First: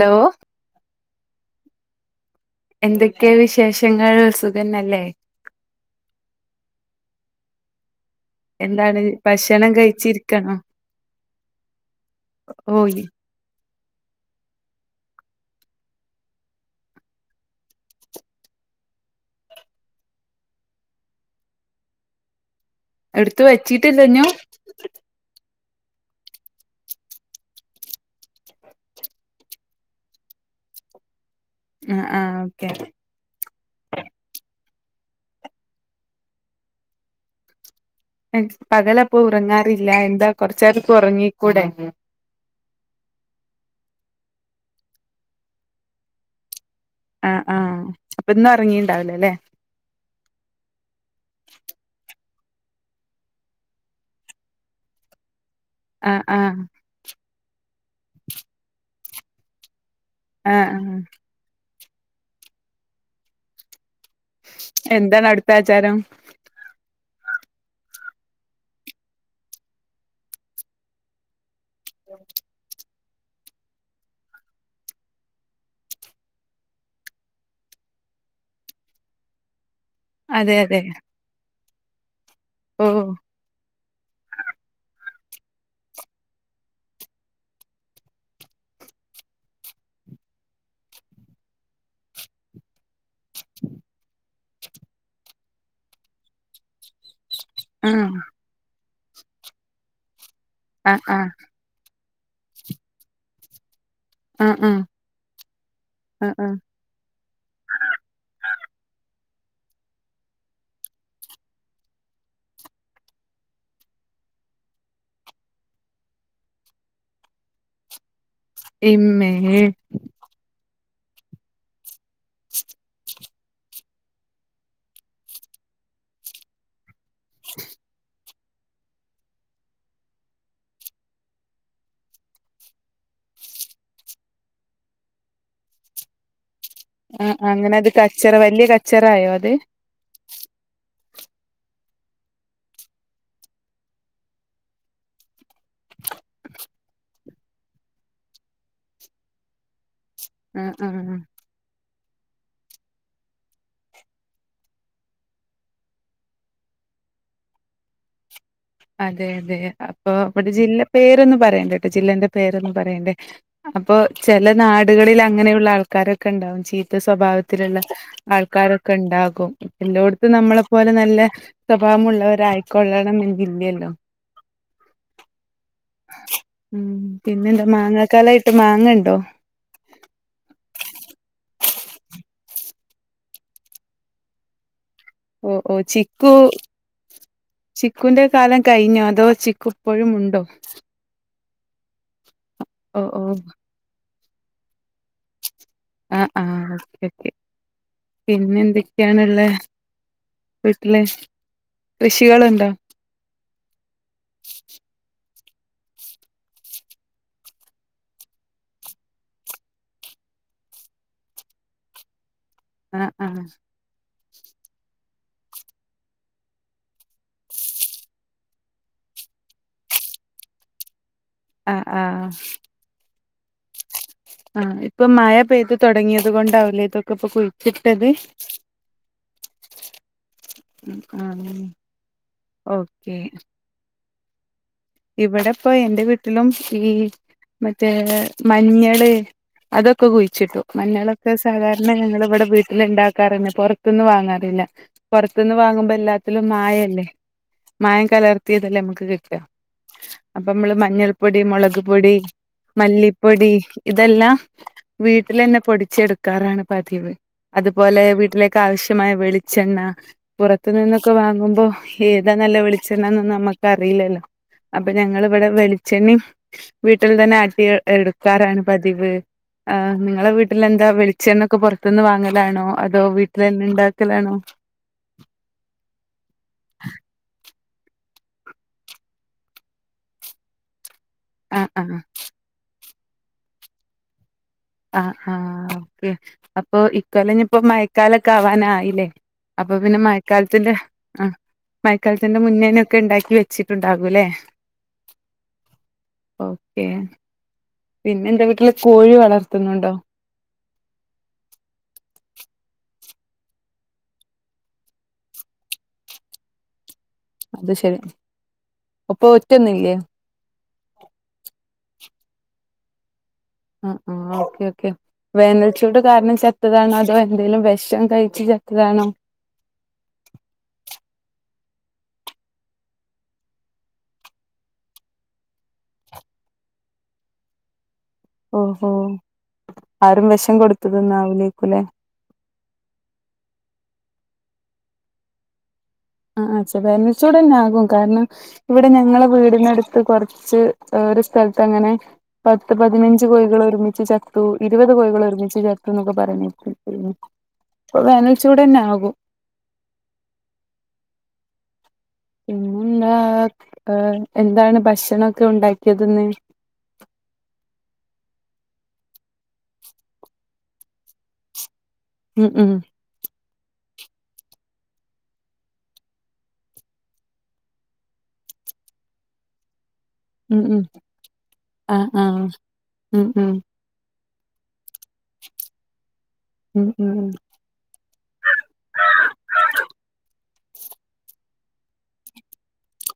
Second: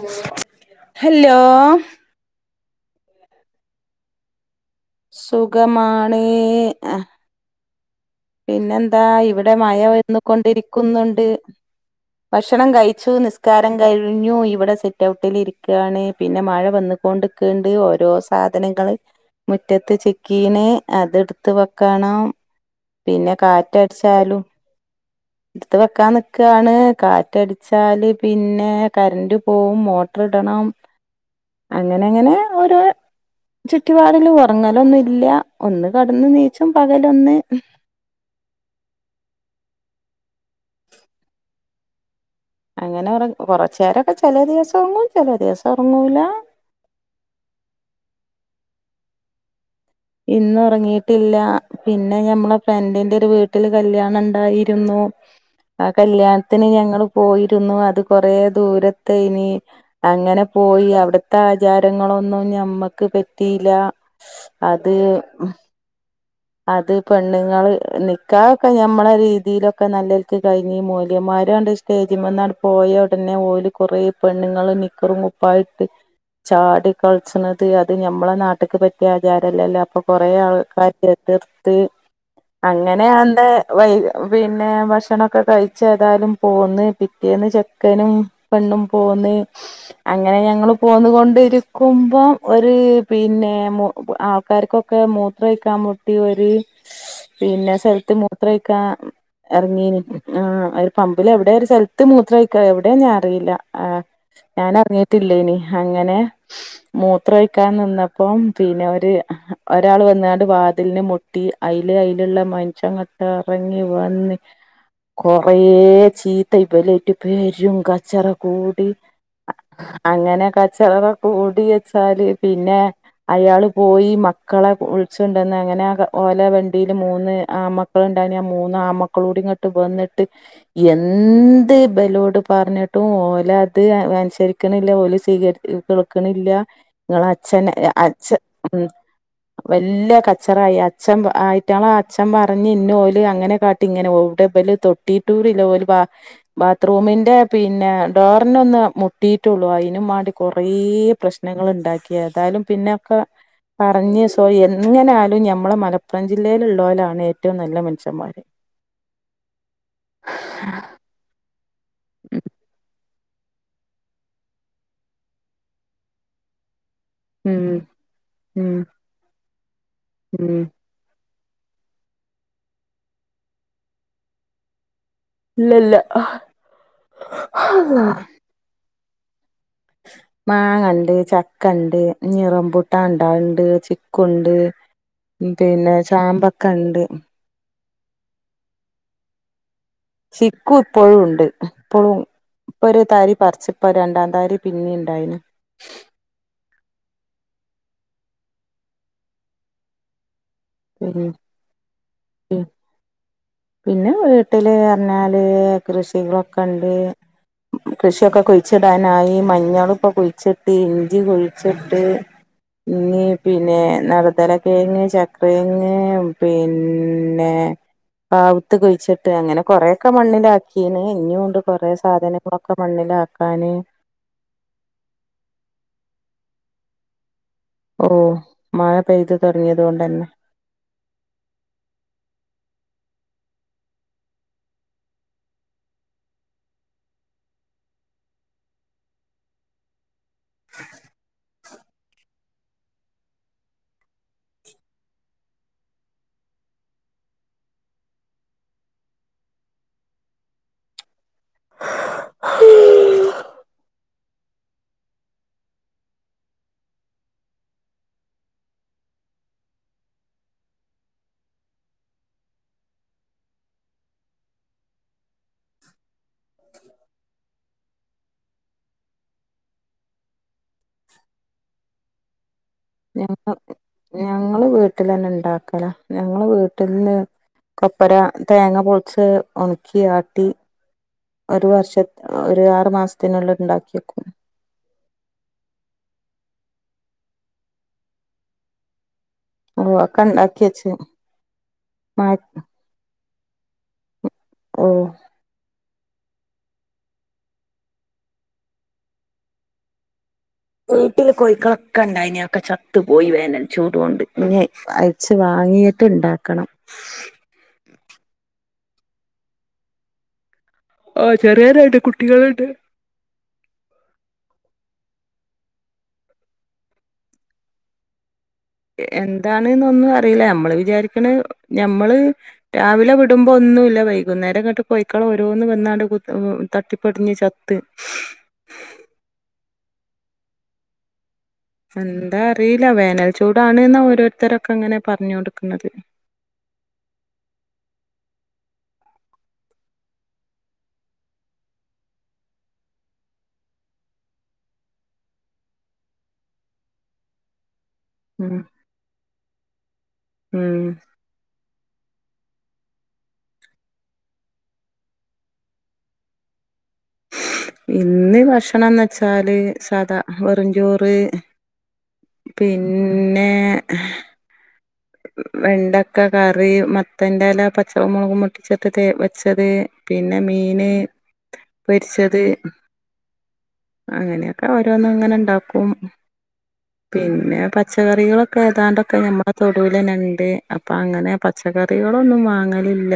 Law hello എന്തൊക്കെ വിശേഷങ്ങൾ സുഖന്നല്ലേ? സുഗമാണ്. അഹ് എന്താണ് പിന്നെന്താ? ഇവിടെ ഭക്ഷണം മഴ വന്ന് കഴിച്ചിരിക്കണോ കൊണ്ടിരിക്കുന്നുണ്ട്. ഭക്ഷണം ഓയ് കഴിച്ചു. നിസ് കാരം കഴിഞ്ഞു ഇവിടെ സിറ്റ്ഔട്ടിൽ ഇരിക്കുകയാണ് പിന്നെ മഴ വന്ന് കൊണ്ടിക്ണ്ട്. ഓരോ സാധനങ്ങള് മുറ്റത്ത് ചിക്കീണ് അത്ട്ത്ത് വെക്കണം പിന്നെ ഇട്ത്ത് വെച്ചിട്ടില്ല ഞ്ഞും. ഇട്ത്ത് വെക്കാൻ നിക്കാണ്. കാറ്റടിച്ചാൽ പിന്നെ കറൻറ് പോവും മോട്ടർ ഇടണം [inaudible] ആ ആ അങ്ങനങ്ങനെ ഓക്കെ ഓരോ ചുറ്റിപാടില് ഒറങ്ങലൊന്നും ഇല്ല ഒന്ന് കടന്ന് നീച്ചും പകലൊന്ന് പകലപ്പൊ ഉറങ്ങാറില്ല എന്താ കൊറച്ചേരൊക്കെ ഒറങ്ങിക്കൂടെ? അങ്ങനെ ഒറങ് കുറച്ചേരൊക്കെ ചെലേ ദിവസം ഒർങ്ങും ചില ദിവസം ഒർങ്ങൂല ആഹ് ആഹ് അപ്പ ഇന്നൊറങ്ങീണ്ടാവുലേ ലെ ഇന്ന് ഉറങ്ങീട്ടില്ല. പിന്നെ ഞമ്മളെ ഫ്രണ്ടിന്റെ ഒരു വീട്ടില് കല്യാണം ഉണ്ടായിരുന്നു. ആ കല്യാണത്തിന് ഞങ്ങൾ പോയിരുന്നു. അത് കൊറേ ദൂരത്തെനി. അങ്ങനെ ആ ആ പോയി അവ്ട്ത്തെ ആചാരങ്ങളൊന്നും ഞമ്മക്ക് പറ്റീല്ലാ. അത് ച്ചേരം അത് പെണ്ണുങ്ങൾ നിക്കാഹ് ഒക്കെ ഞമ്മളെരീതിയിലൊക്കെ നല്ലൽക്ക് കഴിഞ്ഞ്. മോല്യേമാരാണ്ട് സ്റ്റേജ്മ്മന്നാണ്ട് പോയ ഉടനെ ഓല് കുറേ പെണ്ണ്ങ്ങള് നിക്കറും കുപ്പായു ട്ട് ചാടി കളിച്ണത് അത് ഞമ്മളെ നാട്ട്ക്ക് പറ്റിയ ആചാരല്ലല്ലോ. അപ്പം കൊറെ ആൾ അതെ അതെ ക്കാരെതിർത്ത് ഓ അങ്ങനെ [unintelligible] വൈ പിന്നെ ഭക്ഷണൊക്കെ കഴി ച്ചേതാലും പോന്ന് പിറ്റേന്ന് ചെക്കനും പെണ്ണും പോന്ന് അങ്ങനെ ഞങ്ങൾ പോന്നു കൊണ്ടിരിക്കുമ്പൊം ഒരു പിന്നെ ആക്കർക്കൊക്കെ മൂത്രമൊഴിക്കാൻ മു കുട്ടി ഒരുപിന്നെ ആ സ്ഥലത്ത് മൂത്ര ഒഴിക്കാൻ എറങ്ങീനു ഒരു ആ ആ പമ്പില് എവിടെയ ഒരു സ്ഥലത്ത് മൂത്രയിക്കൽഎവിടെയ ഞാൻ അറിയില്ല ആഹ് ആ ആ ഞാൻ അറിഞ്ഞിട്ടില്ലേനീ അങ്ങനെ ആ ആ മൂത്ര ഒഴിക്കാൻ നിന്നപ്പോ പിന്നെ ഒരു ഒരാൾ വന്നണ്ട് വാ അതിന് മുട്ടി അയ്ല് അയ്ല്ള്ള മന്ഷ്യങ്ങട്ട് എറങ്ങി വന്ന് കൊറേ ചീത്ത ഇപലേറ്റ് പെരും കച്ചറ കൂടി ഇമ്മേ അങ്ങനെ കച്ചറ കൂടി വെച്ചാല് പിന്നെ അയാള് പോയി മക്കളെ വിള്ച്ച് അങ്ങനെ ആഹ് ഓലെ വണ്ടിൽ മൂന്ന് ആൺമക്കൾ മൂന്നാ ആൺ മക്കളൂടി ഇങ്ങട്ട് വന്നിട്ട് എന്ത് ഇബലോട് പറഞ്ഞിട്ടും ഓലെ അത് അനുസരിക്കണില്ല ഓല സ്വീക കേൾക്കണില്ല നിങ്ങള ആ ആ, അച്ഛൻ അങ്ങനെ അത് അച്ഛ കച്ചറ വലിയ ഉം കച്ചറായോ അത് വല്ല കച്ചറായി അച്ഛൻ ആയിട്ടാള ആഹ് അച്ഛൻ പറഞ് ഇന്ന ഓല് അങ്ങനെ കാട്ടി ഇങ്ങനെ ഇവിടെല് തൊ് ടീടൂല്ലോ ഒരു ബാത്റൂമിന്റെ പിന്നെ ഡോറിന് ഒന്ന് മുട്ടിയിട്ടുള്ളൂ അയിനുവാ കൊറേ ആ ആ ആ. പ്രശ്നങ്ങൾ ഇണ്ടാക്കിതായാലും പിന്നൊക്കെ പറഞ്ഞ് സോയെൻ ഇങ്ങനെ ആയാലും ഞമ്മളെ മലപ്പുറം ജില്ലയിലുള്ളരാണ് ഏറ്റവും നല്ല മനുഷ്യന്മാര് അതെ അതെ അപ്പൊ അവിടെ ജില്ല പേരൊന്നും പറയണ്ടട്ടോ ജില്ലന്റെ പേരൊന്നും പറയണ്ടേ അപ്പൊ ചെല നാടുകളിൽ അങ്ങനെയുള്ള ആൾക്കാരൊക്കെ ഉണ്ടാവും ചീ ഉം സ്വഭാവത്തിലുള്ള ഉം ആൾക്കാരൊക്കെ ഇണ്ടാകും പിന്നോടുത്ത് ഉം നമ്മളെ പോലെ നല്ല സ്വഭാവമുള്ളവരായിക്കൊള്ളണം എല്ലല്ലോ ഇല്ലല്ല ഉം പിന്നെന്താ മാങ്ങക്കാലായിട്ട് മാങ്ങ ഇണ്ടോ മാങ്ങ ഇണ്ട് ചക്ക ഇണ്ട് ഇനി റമ്പുട്ടാൻ ഇണ്ടാകുന്നുണ്ട് ചിക്കുണ്ട് ഓ ഓ പിന്നെ ചിക്കു ചാമ്പക്ക ഇണ്ട് ചിക്കുന്റെ കാലം കഴിഞ്ഞോ അതോ ചിക്കു ഇപ്പോഴും ഉണ്ടോ ചിക്കു ഇപ്പോഴും ഉണ്ട് ഇപ്പോഴും ഇപ്പൊ ഒരു ഓ ഓ താരി പറിച്ച ഇപ്പൊ രണ്ടാം തരി ഉണ്ടായിരുന്നു പിന്നെ ഇണ്ടായിന് ആഹ് ആഹ് കിട്ടി പിന്നെ എന്തൊക്കെയാണ്ള്ളത് വീട്ടിൽ കൃഷികള് പി ഇണ്ടോ പിന്നെ വീട്ടില് പറഞ്ഞാല് കൃഷികളൊക്കെ ഉണ്ട് കൃഷിയൊക്കെ കുഴിച്ചിടാൻ ആയി മഞ്ഞള ഇപ്പൊ കൊഴിച്ചിട്ട് ഇഞ്ചി കുഴിച്ചിട്ട് [inaudible] ഈ ആ പിന്നെ വഴുതന [unintelligible] പിന്നെ പിന്നെ ആവിത്ത് കുഴിച്ചിട്ട് അങ്ങനെ കൊറെക്കെ മണ്ണിലാക്കിയന് ഇനിയും ആ കൊറെ ആ സാധനങ്ങളൊക്കെ മണ്ണിലാക്കാന് ആഹ് ഇപ്പൊ മഴ പെയ്ത് തുടങ്ങിയത് കൊണ്ടാവലേ ഇതൊക്കെ ഇപ്പൊ കുഴിച്ചിട്ടത് ഓ മഴ പെയ്തു തുടങ്ങിയത് കൊണ്ട് തന്നെ ഉം ആഹ് ഓക്കെ ഇവിടെപ്പൊ എന്റെ വീട്ടിലും ഈ മറ്റേ മഞ്ഞള് അതൊക്കെ കുഴിച്ചിട്ടു മഞ്ഞളൊക്കെ സാധാരണ ഞങ്ങളിവിടെ വീട്ടിൽണ്ടാക്കാറില്ല പുറത്തൊന്നും വാങ്ങാറില്ല പുറത്തുന്ന് വാങ്ങുമ്പോ എല്ലാത്തിലും മായല്ലേ മായം കലർത്തിയതല്ലേ നമുക്ക് കിട്ടാ അപ്പൊ നമ്മള് മഞ്ഞൾപ്പൊടി മുളക് പൊടി മല്ലിപ്പൊടി ഇതെല്ലാം വീട്ടിലന്നെ പൊടിച്ചെടുക്കാറാണ് പതിവ് അതുപോലെ വീട്ടിലേക്ക് ആവശ്യമായ വെളിച്ചെണ്ണ പുറത്ത് നിന്നൊക്കെ വാങ്ങുമ്പോ ഏതാ നല്ല വെളിച്ചെണ്ണന്നും നമ്മുക്ക് അറിയില്ലല്ലോ അപ്പൊ ഞങ്ങിവിടെ വെളിച്ചെണ്ണി വീട്ടിൽ തന്നെ ആട്ടി എടുക്കും ആക്കാരാണ് പതിവ് ആഹ് നിങ്ങളെ വീട്ടിൽ എന്താ വെളിച്ചെണ്ണൊക്കെ പുറത്തുനിന്ന് വാങ്ങലാണോ വീട്ടിൽ തന്നെ ഇണ്ടാക്കലാണോ ഞങ്ങള് വീട്ട തന്നെ ഇണ്ടാക്കണം ഞങ്ങ വീട്ടിൽന്ന്- കൊപ്പറ തേങ്ങ പൊളിച്ച് ഒണക്കി ആട്ടി- ആ ഒരു ആ വർഷ ഒരു ആറു മാസത്തിനുള്ളിൽ ഇണ്ടാക്കി വെയ്ക്കും ആഹ് ആഹ് ഓക്കെ അപ്പൊ ഇക്കൊല്ലം ഞാൻ ഇപ്പോ മയക്കാലൊക്കെ ആവാൻ ആയില്ലേ അപ്പൊ ഓ പിന്നെ ഒക്കെ ഉണ്ടാക്കി മഴക്കാലത്തിന്റെ വെച്ച് ആ മ മയക്കാലത്തിന്റെ മുന്നേ തന്നെ ഒക്കെ ഒണ്ടാക്കി വെച്ചു ഉച്ചക്ക് ഉണ്ടാക്കുംയല്ലേ ഓഹ് ഓക്കെ പിന്നെ നിന്റെ വീട്ടില് കോഴി വളർത്തുന്നുണ്ടോ വീട്ടി കോഴിക്കളൊക്കെ ഇണ്ടായിനെ അതൊക്ക ചത്തു പോയി വേനൽ ചൂട് കൊണ്ട് ഇച്ചിരി വാങ്ങിയിട്ട് ഇണ്ടാക്കണം അത് ശരി ഒ [unintelligible] പ്പ ഒ [unintelligible] റ്റന്നില്ലേ ഓഹ് ചെറിയ രണ്ട് കുട്ടികളുണ്ട് ആഹ് ആഹ് ഓക്കെ ഓക്കെ വേനൽച്ചൂട് കാരണം ചത്തതാണ് അതോ എന്തേലും വിഷം കഴിച്ച് - എന്താണ് എന്ന്ന്നൊന്നും അറിയില്ല ഞമ്മള് വിചാരിക്കണ ഞമ്മള്- രാവിലെ വിടുമ്പോ ഒന്നുമില്ല വൈകുന്നേരം തൊട്ട് കോഴിക്കളെ ഓരോന്ന് വന്ന് ആണ്ട് തട്ടിപ്പടിഞ്ഞ് ചത്ത്- ഓഹ് ഹോ ആരോ വിഷം കൊടുത്തത് എന്ന് ആവേലുംയായിരിക്കും എന്താ അറിയില്ല വേനൽച്ചൂടാണ് എന്നാ ഓരോരുത്തരൊക്കെ അങ്ങനെ പറഞ്ഞു കൊടുക്കണുന്നത് ആഹ് ആഹ് വേനൽച്ചുടു തന്നെ ആകും കാരണം- ഇവിടെ ഞങ്ങളെ വീടിനടുത്ത് കൊറച്ച് ഒരു സ്ഥലത്ത് അങ്ങനെ- പത്ത് പതിനഞ്ച് കോഴികൾ ഒരുമിച്ച് ചത്തു ഇരുപത് കോഴികൾ ഒരുമിച്ച് ചത്തു എന്നൊക്കെ പറയ- അപ്പം ഉം വെനൽച്ചുട് തന്നെ ആകൂ ഉം ആഹ് എന്താണ് ഭക്ഷണക്കെ ഒണ്ടാക്കിയതെന്ന് ഇന്ന് ഭക്ഷണയെന്ന് വെച്ചാല് സാദാ വെറുംചോറ് ഉം ഉം പിന്നെ- വെണ്ടക്ക കറി മത്തന്റെയില പച്ചകമുളകും മുട്ടിച്ചി [unintelligible] ട്ട് വെച്ചത് പിന്നെ ഉം ഉം മീന് ആഹ് പൊരിച്ചത് ആഹ് ഉം ഉം അങ്ങനെയൊക്കെ ഓരോന്നും അങ്ങനെ ഇണ്ടാക്കും ഉം ഉം പിന്നെ- പച്ചക്കറികളൊക്കെ ഏതാണ്ടൊക്കെ ഞമ്മളെ - അത് പോലെ ഞണ്ട് അപ്പൊ അങ്ങനെ പച്ചക്കറികളൊന്നും വാങ്ങലില്ല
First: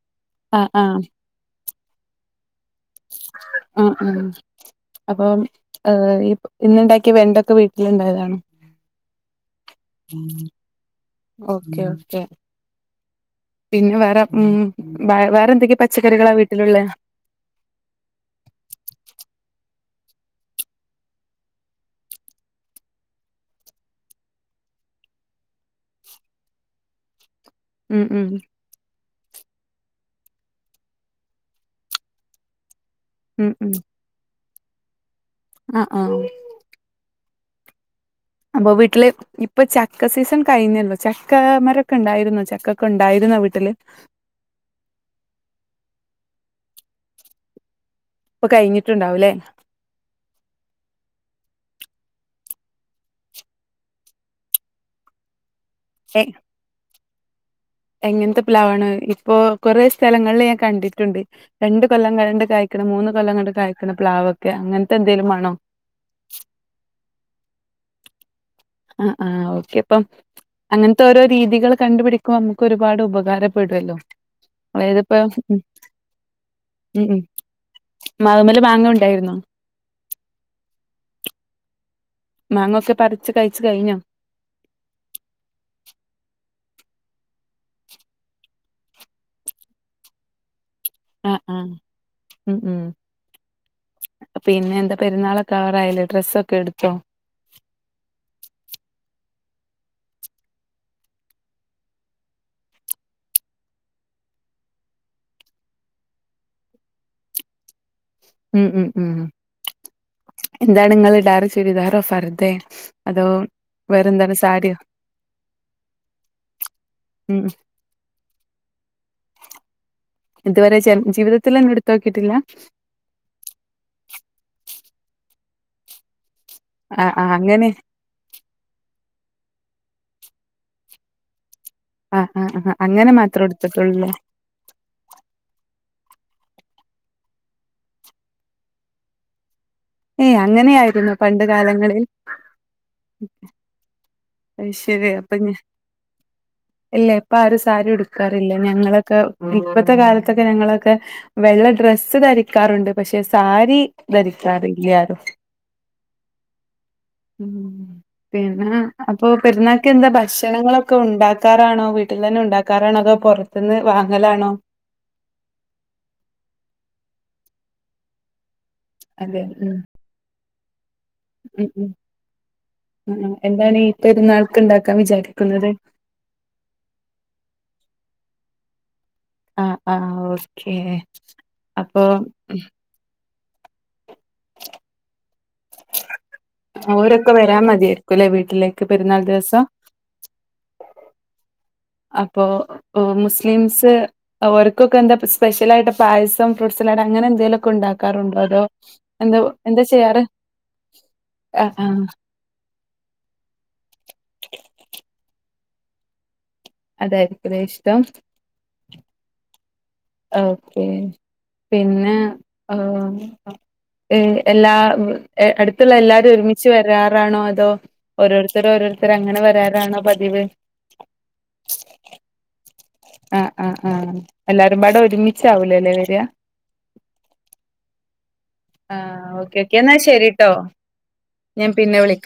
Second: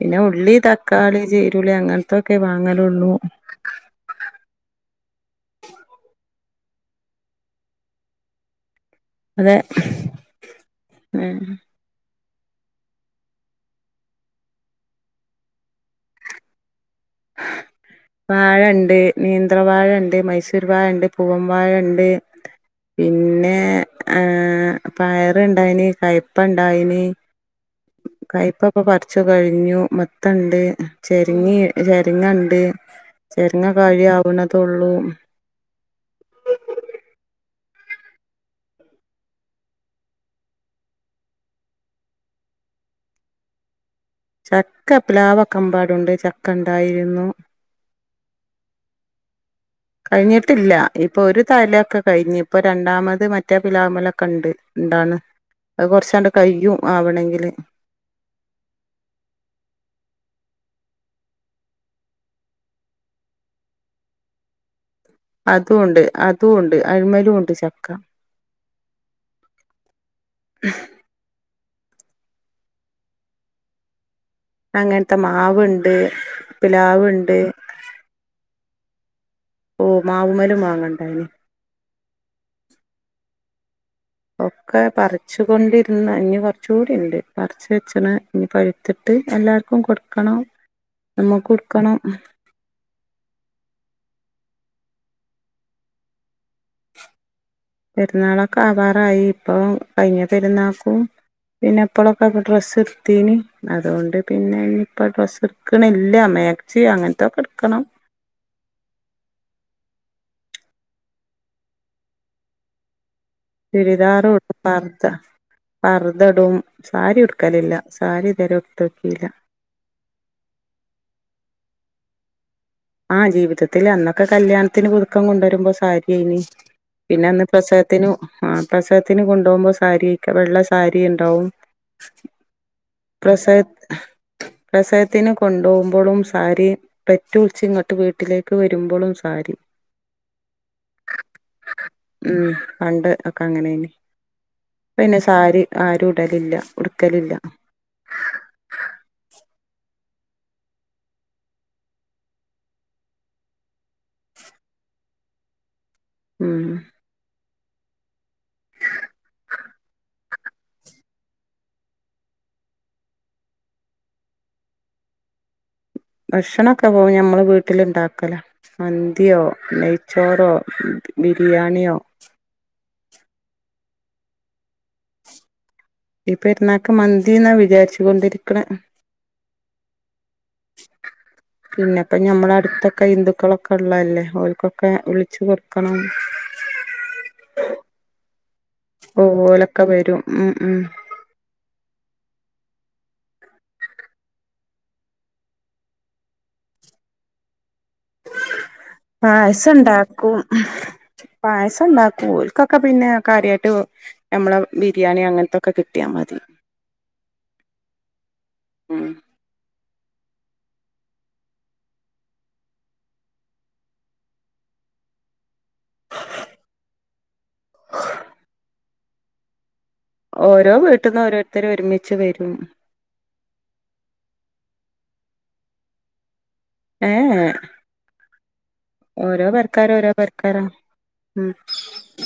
പിന്നെ ഉള്ളി ആഹ് ആഹ് തക്കാളി ചെറിയ ഉളളി അങ്ങനത്തൊക്കെ വാങ്ങലള്ളൂ ആഹ് ആഹ് അപ്പം ഈ - ഇന്നു ഇണ്ടാക്കിയ വെണ്ടൊക്കെ വീട്ടില് ഇണ്ടായതാണൊ അതെ ഏഹ് ഓക്കെ ഓക്കെ പിന്നെ വേറെ ഉം വേറെ എന്തൊക്കെയാ പച്ചക്കറികളാ വീട്ടിലുള്ളെ വാഴ ഉണ്ട് നേന്ത്രവാഴ ഉണ്ട് മൈസൂർ വാഴ ഉണ്ട് പൂവം വാഴ ഉണ്ട് പിന്നെ പയറ്ണ്ടായിന് കയ്പ്പ ഇണ്ടായിനെ ഉം ഉം കയപ്പയിപ്പൊ പറിച്ചു കഴിഞ്ഞു മത്തണ്ട് ചെരിങ്ങി ചെരിങ്ങയൊണ്ട് ഉം ചെരിങ്ങ ഉം ഒക്കെ കഴിയവുന്നതെ ഉള്ളൂ ആഹ് ആഹ് അപ്പൊ വീട്ടില്- ഇപ്പൊ ചക്ക സീസൺ കഴിഞ്ഞല്ലോ ചക്ക മരൊക്കെ ഇണ്ടായിരുന്നോ ചക്കക്കെ ഇണ്ടായിരുന്നോ വീട്ടില് ചക്ക പിലാവ് ഒക്കെ എമ്പാടും ഉണ്ട് ചക്ക ഉണ്ടായിരുന്നു ഇപ്പൊ കഴിഞ്ഞിട്ടുണ്ടാവല്ലേ കഴിഞ്ഞിട്ടില്ല ഇപ്പൊ ഒരു തലൊക്കെ കഴിഞ്ഞ് ഇപ്പൊ രണ്ടാമത് മറ്റേ പ്ലാവ് മ്മലൊക്കെ ഉണ്ട് ഇണ്ടാണ് ഉ [inaudible] അത് കൊറച്ചാണ്ട് കഴിയും ആവണോങ്കില് എങ്ങനത്തെ പ്ലാവാണ് ഇപ്പോ കൊറേ സ്ഥലങ്ങളിൽ ഞാൻ കണ്ടിട്ടുണ്ട് രണ്ട് കൊല്ലം കണ്ടണ്ട് കായ്ക്കുന്ന മൂന്ന് കൊല്ലം കണ്ട് കായ്ക്കുന്ന പ്ലാവ് ഒക്കെ അങ്ങനത്തെ എന്തേലും വേണോ അതും ഉണ്ട് അതും ഉണ്ട് അഴിമലും ഉണ്ട് ചക്ക ആ ആ ഓക്കെ അപ്പം അങ്ങന ഇ ഓരോ രീതികൾ കണ്ടുപിടിക്കുമോ നമുക്ക് ഒരുപാട് ഉപകാരപ്പെടുമല്ലോ അങ്ങനത്തെ മാവുണ്ട് പ്ലാവുണ്ട് മാവുമെല് മാങ്ങ ഉണ്ടായിരുന്നോ ഓ മാവുമെലു മാങ്ങണ്ടായിരുന്നു മാങ്ങൊക്കെ പറിച്ച് കഴിച്ചു കഴിഞ്ഞോ ഒക്കെ പറിച്ചു കൊണ്ടിരുന്ന ഇനി കുറചൂടിയുണ്ട് പറിച്ച് വെച്ചത് പിന്നെ പഴുത്തിട്ട് എല്ലാവർക്കും കൊടുക്കണം [unintelligible] നമ്മക്ക് ആഹ് കൊടുക്കണോ ഉം ഉം പിന്നെ എന്താ പെരുന്നാളൊക്കെ ആവാറായില്ലേ ഡ്രസ്സൊക്കെ എടുത്തോ പെരുന്നാളൊക്കെ ആവാറായി ഇപ്പൊ കഴിഞ്ഞ പെരുന്നാക്കും പിന്നെ എപ്പോളോക്കെ ഡ്രസ്സ് ഇർത്തീനി അതുകൊണ്ട് പിന്നെ ഇനിയിപ്പോ ഡ്രസ്സ് എടുക്കണില്ല മേടിച്ച് അങ്ങനത്തെക്കെ എടുക്കണം ഉം ഉം ഉം എന്താണ് നിങ്ങ ഇടാറ് ചുരിദാറോ ഫറുതെ അതോ ചുരിദാറും വേറെന്താണ് ഇടും സാരിയോ ഫർദ ഫറുദ ഇടും സാരി ഉം ഉടുക്കലില്ല സാരി ഇതുവരെ ഉടുത്തട്ടില്ല ഇതുവരെ ജീവിതത്തിൽ തന്നെ ഉടുത്ത് നോക്കിയിട്ടില്ല ആഹ ജീവിതത്തിൽ അന്നൊക്കെ കല്യാണത്തിന് പുതുക്കം കൊണ്ടുവരുമ്പോ സാരിയയിനി ആഹ് പിന്നെ ആഹ് അന്ന് അങ്ങനെ പ്രസ ത്തിന് ആ പ്രസവത്തിനന് കൊണ്ടുപോകുമ്പോ സാരി വെള്ള സാരി ഉണ്ടാവും ആ ആ ആ അങ്ങനെ മാത്രേ പ്രസവ ഉടുത്തിട്ടുളള്ളൂല്ലെ പ്രസവത്തിന് കൊണ്ടോകുമ്പോഴും സാരി പെറ്റു ഇങ്ങോട്ട് വീട്ടിലേക്ക് വരുമ്പോളും സാരി ഏയ് അങ്ങനെയായിരുന്നു പണ്ട് കാലങ്ങളിൽ മ് പണ്ട് ഒക്കെ അങ്ങനെന് അത് ശരി പിന്നെ അപ്പൊ ഞ സാരി ആരു ഇടലില്ല ഇല്ല ഉടുക്കലില്ല ഇപ്പൊ ആരും സാരി ഉടുക്കാറില്ല ഞങ്ങളൊക്കെ ഇപ്പത്തെ കാലത്തൊക്കെ ഞങ്ങളൊക്കെ വെള്ള ഡ്രസ്സ് ധരിക്കാറുണ്ട് പക്ഷെ സാരി ധരിക്കാറില്ലാരും [inaudible] ഉം ഉം പിന്ന അപ്പൊ പെരുന്നാള്ക്ക് എന്താ ഭക്ഷണങ്ങളൊക്കെ ഉണ്ടാക്കാറാണോ വീട്ടിൽ തന്നെ ഉണ്ടാക്കാറാണോ അതൊ പുറ പിന്നെ വാങ്ങലാണോ ഭക്ഷണൊക്കെ പോവും ഞമ്മള് വീട്ടില് ഇണ്ടാക്കല മന്തിയോ അതെ ഉം ചോറോ ഉം ഉം എന്താണ് ഇപ്പെരുന്നാൾക്ക് ഉണ്ടാക്കാൻ വിചാരിക്കുന്നത് ഇപ്പെരുന്നാക്ക് മന്തി എന്നാ വിചാരിച്ച് കൊണ്ടിരിക്കണെ ആ ആ ഓക്കേ അപ്പൊ പിന്നെപ്പ ഞമ്മള അടുത്തൊക്കെ ഹിന്ദുക്കളൊക്കെ ഉള്ളതല്ലേ അവർ ക്കൊക്കെ വിളിച്ചു കൊടുക്കണം ഓരൊക്കെ വരാൻ മടിയായിരിക്കും അല്ലേ വീട്ടിലേക്ക് പെരുന്നാൾ ദിവസം മ് മ് അപ്പോ മുസ്ലീംസ് അവർക്കൊക്കെന്താ സ്പെഷ്യൽ ആയിട്ട് പായസം ഫ്രൂട്ട്സലാഡ് അങ്ങനെ എന്തെങ്കിലും ഒക്കെ ഉണ്ടാ പായസം ചെയ്യാറ് ഉണ്ടാക്കും ആ പായസം ആ ഉണ്ടാക്കും പോൽ [unintelligible] പിന്നെ കാര്യമായിട്ട് നമ്മളെ ബിരിയാണി അങ്ങനത്തൊക്കെ കിട്ടിയാൽ മതി അതായിരിക്കുവെ ഇഷ്ടം മ് ഓക്കേ പിന്നെ ഏ എല്ലാ അട്ത്ത്ള്ള എല്ലാരും ഒരുമിച്ച് വരാറാണോ അതോ ഓരോരുത്തര് ഓരോരുത്തര് അങ്ങനെ വരാറാണോ പതി ഓരോ വീട്ട്ന്നും ഓരോരുത്തരും ഒരുമിച്ച് വരും ആഹ് ആ ആഹ് എല്ലാരും പാടെ ഒരുമിച്ചാവൂലല്ലേ വരാ ഏ ഏഹ് ആ ഓരോ ഓക്കെ ഓക്കെ പെര്ക്കാര് എന്നാ ഓരോ ശരിട്ടോ പെര്ക്കാരാ ഉം ഞാൻ പിന്നെ വിളിക്കാം